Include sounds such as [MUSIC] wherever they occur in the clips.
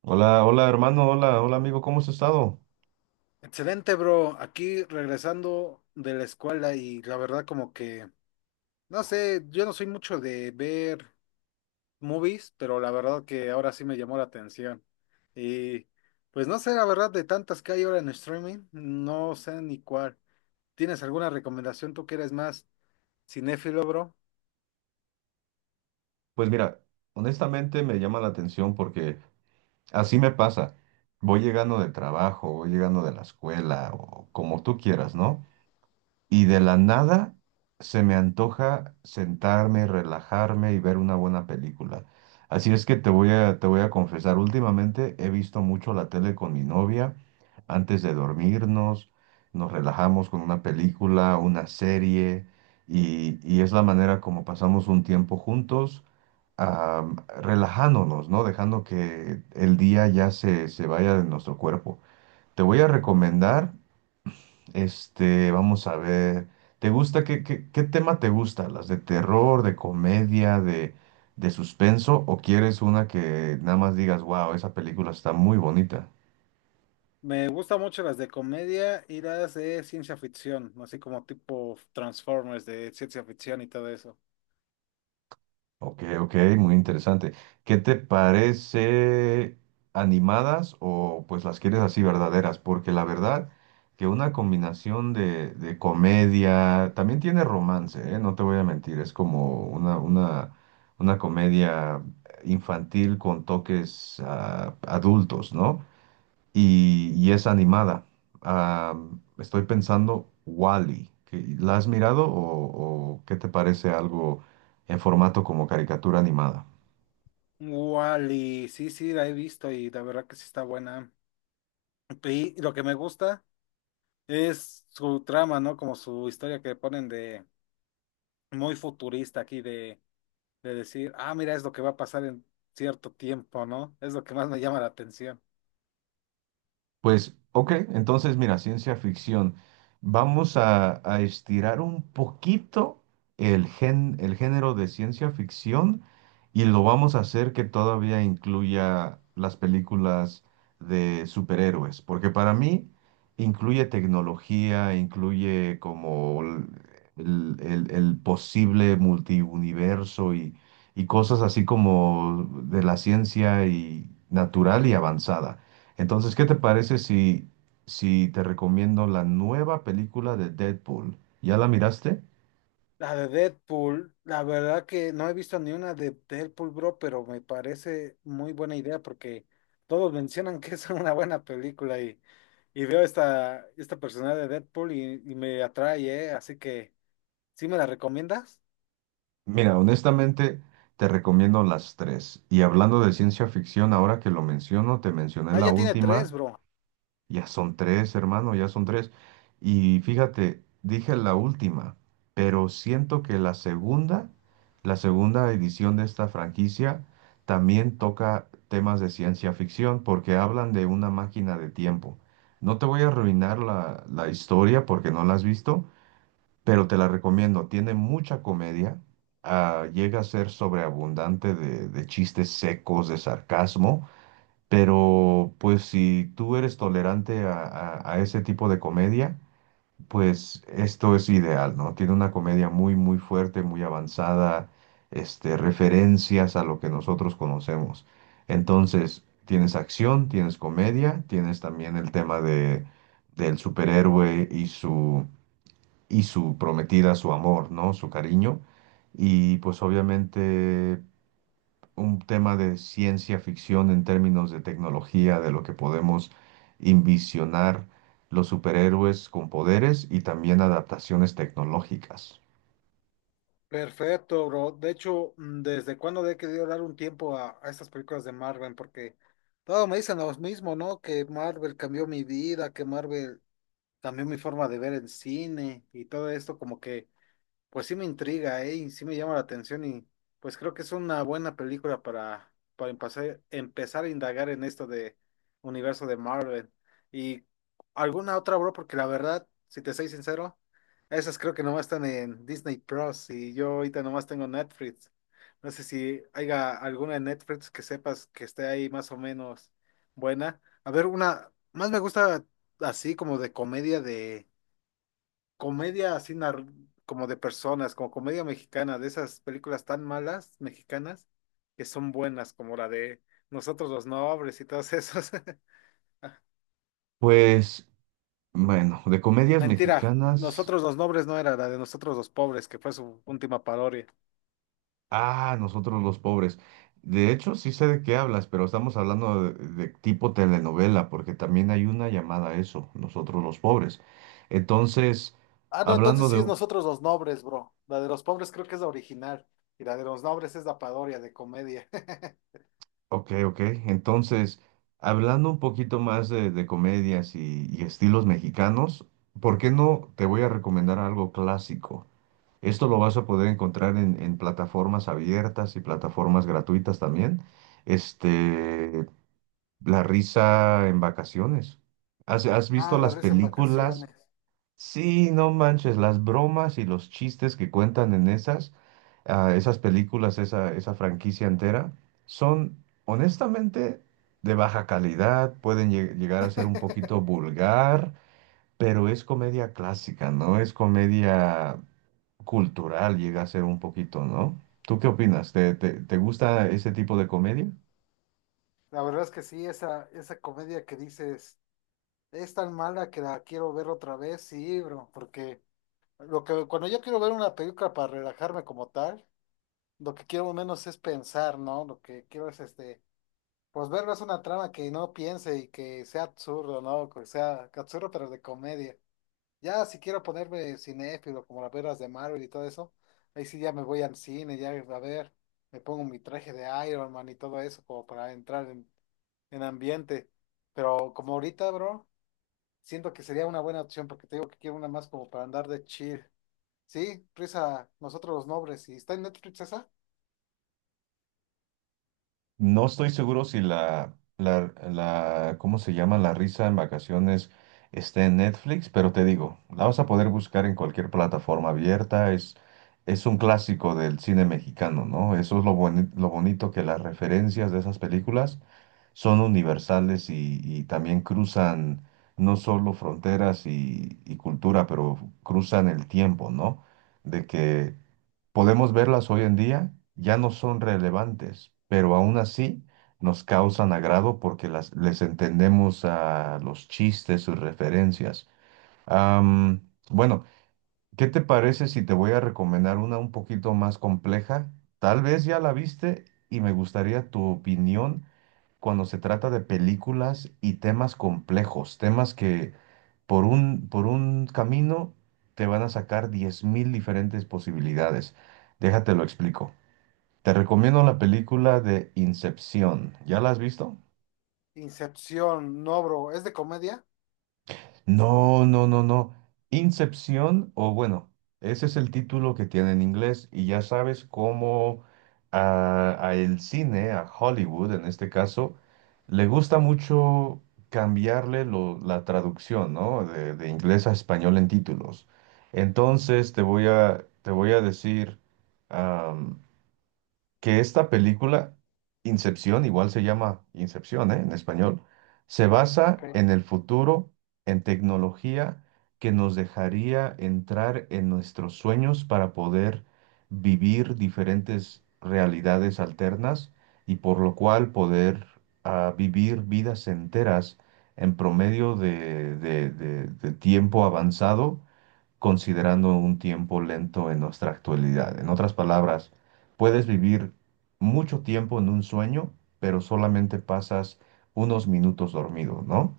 Hola, hola hermano, hola, hola amigo, ¿cómo has estado? Excelente, bro. Aquí regresando de la escuela y la verdad como que, no sé, yo no soy mucho de ver movies, pero la verdad que ahora sí me llamó la atención. Y pues no sé, la verdad de tantas que hay ahora en streaming, no sé ni cuál. ¿Tienes alguna recomendación tú que eres más cinéfilo, bro? Pues mira, honestamente me llama la atención porque así me pasa. Voy llegando del trabajo, voy llegando de la escuela o como tú quieras, ¿no? Y de la nada se me antoja sentarme, relajarme y ver una buena película. Así es que te voy a confesar, últimamente he visto mucho la tele con mi novia. Antes de dormirnos, nos relajamos con una película, una serie, y es la manera como pasamos un tiempo juntos, am, relajándonos, ¿no? Dejando que el día ya se vaya de nuestro cuerpo. Te voy a recomendar. Vamos a ver. ¿Te gusta? ¿Qué tema te gusta? ¿Las de terror, de comedia, de suspenso? ¿O quieres una que nada más digas, wow, esa película está muy bonita? Me gustan mucho las de comedia y las de ciencia ficción, así como tipo Transformers de ciencia ficción y todo eso. Ok, ok, muy interesante. ¿Qué te parece animadas o pues las quieres así verdaderas? Porque la verdad que una combinación de comedia, también tiene romance, ¿eh? No te voy a mentir, es como una comedia infantil con toques adultos, ¿no? Y es animada. Ah, estoy pensando Wally. ¿La has mirado o qué te parece algo en formato como caricatura animada? Wally, sí, sí, la he visto y la verdad que sí está buena. Y lo que me gusta es su trama, ¿no? Como su historia que ponen de muy futurista aquí, de decir, ah, mira, es lo que va a pasar en cierto tiempo, ¿no? Es lo que más me llama la atención. Pues, ok, entonces mira, ciencia ficción. Vamos a estirar un poquito el género de ciencia ficción y lo vamos a hacer que todavía incluya las películas de superhéroes, porque para mí incluye tecnología, incluye como el posible multiuniverso y cosas así como de la ciencia y natural y avanzada. Entonces, ¿qué te parece si te recomiendo la nueva película de Deadpool? ¿Ya la miraste? La de Deadpool, la verdad que no he visto ni una de Deadpool, bro, pero me parece muy buena idea porque todos mencionan [LAUGHS] que es una buena película y veo esta personalidad de Deadpool y me atrae, ¿eh? Así que ¿sí me la recomiendas? Mira, honestamente, te recomiendo las tres. Y hablando de ciencia ficción, ahora que lo menciono, te mencioné Ah, la ya tiene última. tres, bro. Ya son tres, hermano, ya son tres. Y fíjate, dije la última, pero siento que la segunda edición de esta franquicia también toca temas de ciencia ficción porque hablan de una máquina de tiempo. No te voy a arruinar la historia porque no la has visto, pero te la recomiendo. Tiene mucha comedia, llega a ser sobreabundante de chistes secos, de sarcasmo. Pero pues si tú eres tolerante a, a ese tipo de comedia, pues esto es ideal, ¿no? Tiene una comedia muy, muy fuerte, muy avanzada, referencias a lo que nosotros conocemos. Entonces, tienes acción, tienes comedia, tienes también el tema del superhéroe y y su prometida, su amor, ¿no? Su cariño. Y pues obviamente un tema de ciencia ficción en términos de tecnología, de lo que podemos envisionar los superhéroes con poderes y también adaptaciones tecnológicas. Perfecto, bro. De hecho, ¿desde cuándo le he querido dar un tiempo a estas películas de Marvel? Porque todos me dicen lo mismo, ¿no? Que Marvel cambió mi vida, que Marvel cambió mi forma de ver el cine y todo esto, como que pues sí me intriga, ¿eh? Y sí me llama la atención y pues creo que es una buena película para empezar, empezar a indagar en esto de universo de Marvel. Y alguna otra, bro, porque la verdad, si te soy sincero, esas creo que nomás están en Disney Plus y yo ahorita nomás tengo Netflix. No sé si haya alguna en Netflix que sepas que esté ahí más o menos buena. A ver, una, más me gusta así como de comedia como de personas, como comedia mexicana, de esas películas tan malas mexicanas que son buenas, como la de Nosotros los Nobles y todas esas. [LAUGHS] Pues, bueno, de comedias Mentira, mexicanas, Nosotros los Nobles no era la de Nosotros los Pobres, que fue su última parodia. Nosotros los pobres. De hecho, sí sé de qué hablas, pero estamos hablando de tipo telenovela, porque también hay una llamada a eso, nosotros los pobres. Entonces, Ah, no, entonces hablando sí es de Nosotros los Nobles, bro. La de los pobres creo que es la original y la de los nobles es la parodia de comedia. [LAUGHS] Ok, ok. Entonces, hablando un poquito más de comedias y estilos mexicanos, ¿por qué no te voy a recomendar algo clásico? Esto lo vas a poder encontrar en plataformas abiertas y plataformas gratuitas también. Este, La risa en vacaciones. Has Ah, visto la las risa en películas? vacaciones. Sí, no manches, las bromas y los chistes que cuentan en esas, esas películas, esa franquicia entera, son honestamente de baja calidad, pueden llegar a ser un poquito vulgar, pero es comedia clásica, ¿no? Es comedia cultural, llega a ser un poquito, ¿no? ¿Tú qué opinas? Te gusta ese tipo de comedia? La verdad es que sí, esa comedia que dices. Es tan mala que la quiero ver otra vez, sí, bro, porque lo que cuando yo quiero ver una película para relajarme como tal, lo que quiero menos es pensar, ¿no? Lo que quiero es este, pues verlo es una trama que no piense y que sea absurdo, ¿no? Que sea absurdo pero de comedia. Ya si quiero ponerme cinéfilo como las veras de Marvel y todo eso, ahí sí ya me voy al cine, ya a ver, me pongo mi traje de Iron Man y todo eso como para entrar en ambiente. Pero como ahorita, bro. Siento que sería una buena opción porque te digo que quiero una más como para andar de chill. Sí, risa, nosotros los nobles. ¿Y está en Netflix esa? No estoy seguro si la, ¿cómo se llama? La risa en vacaciones está en Netflix, pero te digo, la vas a poder buscar en cualquier plataforma abierta. Es un clásico del cine mexicano, ¿no? Eso es lo lo bonito que las referencias de esas películas son universales y también cruzan no solo fronteras y cultura, pero cruzan el tiempo, ¿no? De que podemos verlas hoy en día, ya no son relevantes, pero aún así nos causan agrado porque les entendemos a los chistes, sus referencias. Am, bueno, ¿qué te parece si te voy a recomendar una un poquito más compleja? Tal vez ya la viste y me gustaría tu opinión cuando se trata de películas y temas complejos, temas que por un camino te van a sacar 10.000 diferentes posibilidades. Déjate lo explico. Te recomiendo la película de Incepción. ¿Ya la has visto? Incepción, no, bro. ¿Es de comedia? No, no, no, no. Incepción, o bueno, ese es el título que tiene en inglés y ya sabes cómo a el cine, a Hollywood en este caso, le gusta mucho cambiarle la traducción, ¿no? De inglés a español en títulos. Entonces te voy a decir, que esta película, Incepción, igual se llama Incepción, ¿eh? En español, se Ok. basa en el futuro, en tecnología que nos dejaría entrar en nuestros sueños para poder vivir diferentes realidades alternas y por lo cual poder vivir vidas enteras en promedio de, de tiempo avanzado considerando un tiempo lento en nuestra actualidad. En otras palabras, puedes vivir mucho tiempo en un sueño, pero solamente pasas unos minutos dormido, ¿no?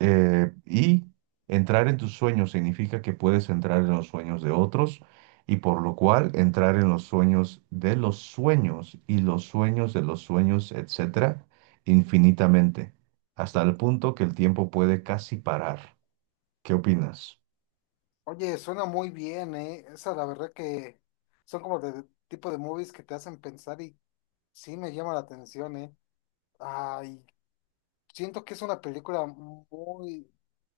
Y entrar en tus sueños significa que puedes entrar en los sueños de otros y por lo cual entrar en los sueños de los sueños y los sueños de los sueños, etcétera, infinitamente, hasta el punto que el tiempo puede casi parar. ¿Qué opinas? Oye, suena muy bien, ¿eh? Esa, la verdad que son como de tipo de movies que te hacen pensar y sí me llama la atención, ¿eh? Ay, siento que es una película muy,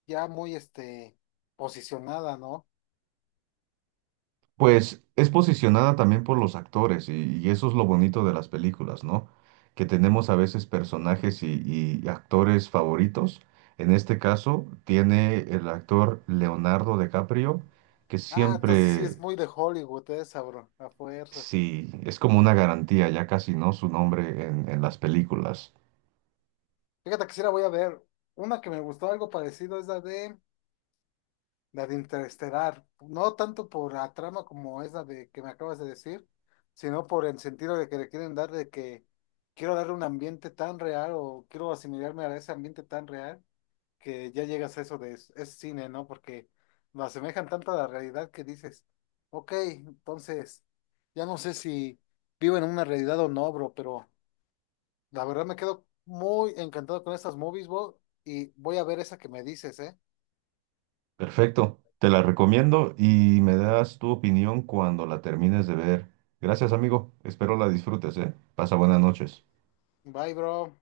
ya muy, este, posicionada, ¿no? Pues es posicionada también por los actores y eso es lo bonito de las películas, ¿no? Que tenemos a veces personajes y actores favoritos. En este caso tiene el actor Leonardo DiCaprio, que Ah, entonces sí siempre, es muy de Hollywood esa, bro, a fuerzas. sí, es como una garantía, ya casi, ¿no? Su nombre en las películas. Fíjate que sí la voy a ver. Una que me gustó algo parecido es la de Interestelar. No tanto por la trama como es la de que me acabas de decir, sino por el sentido de que le quieren dar de que quiero darle un ambiente tan real o quiero asimilarme a ese ambiente tan real que ya llegas a eso de es cine, ¿no? Porque lo asemejan tanto a la realidad que dices, ok, entonces ya no sé si vivo en una realidad o no, bro, pero la verdad me quedo muy encantado con estas movies, bro, y voy a ver esa que me dices, ¿eh? Perfecto, te la recomiendo y me das tu opinión cuando la termines de ver. Gracias, amigo. Espero la disfrutes, ¿eh? Pasa buenas noches. Bye, bro.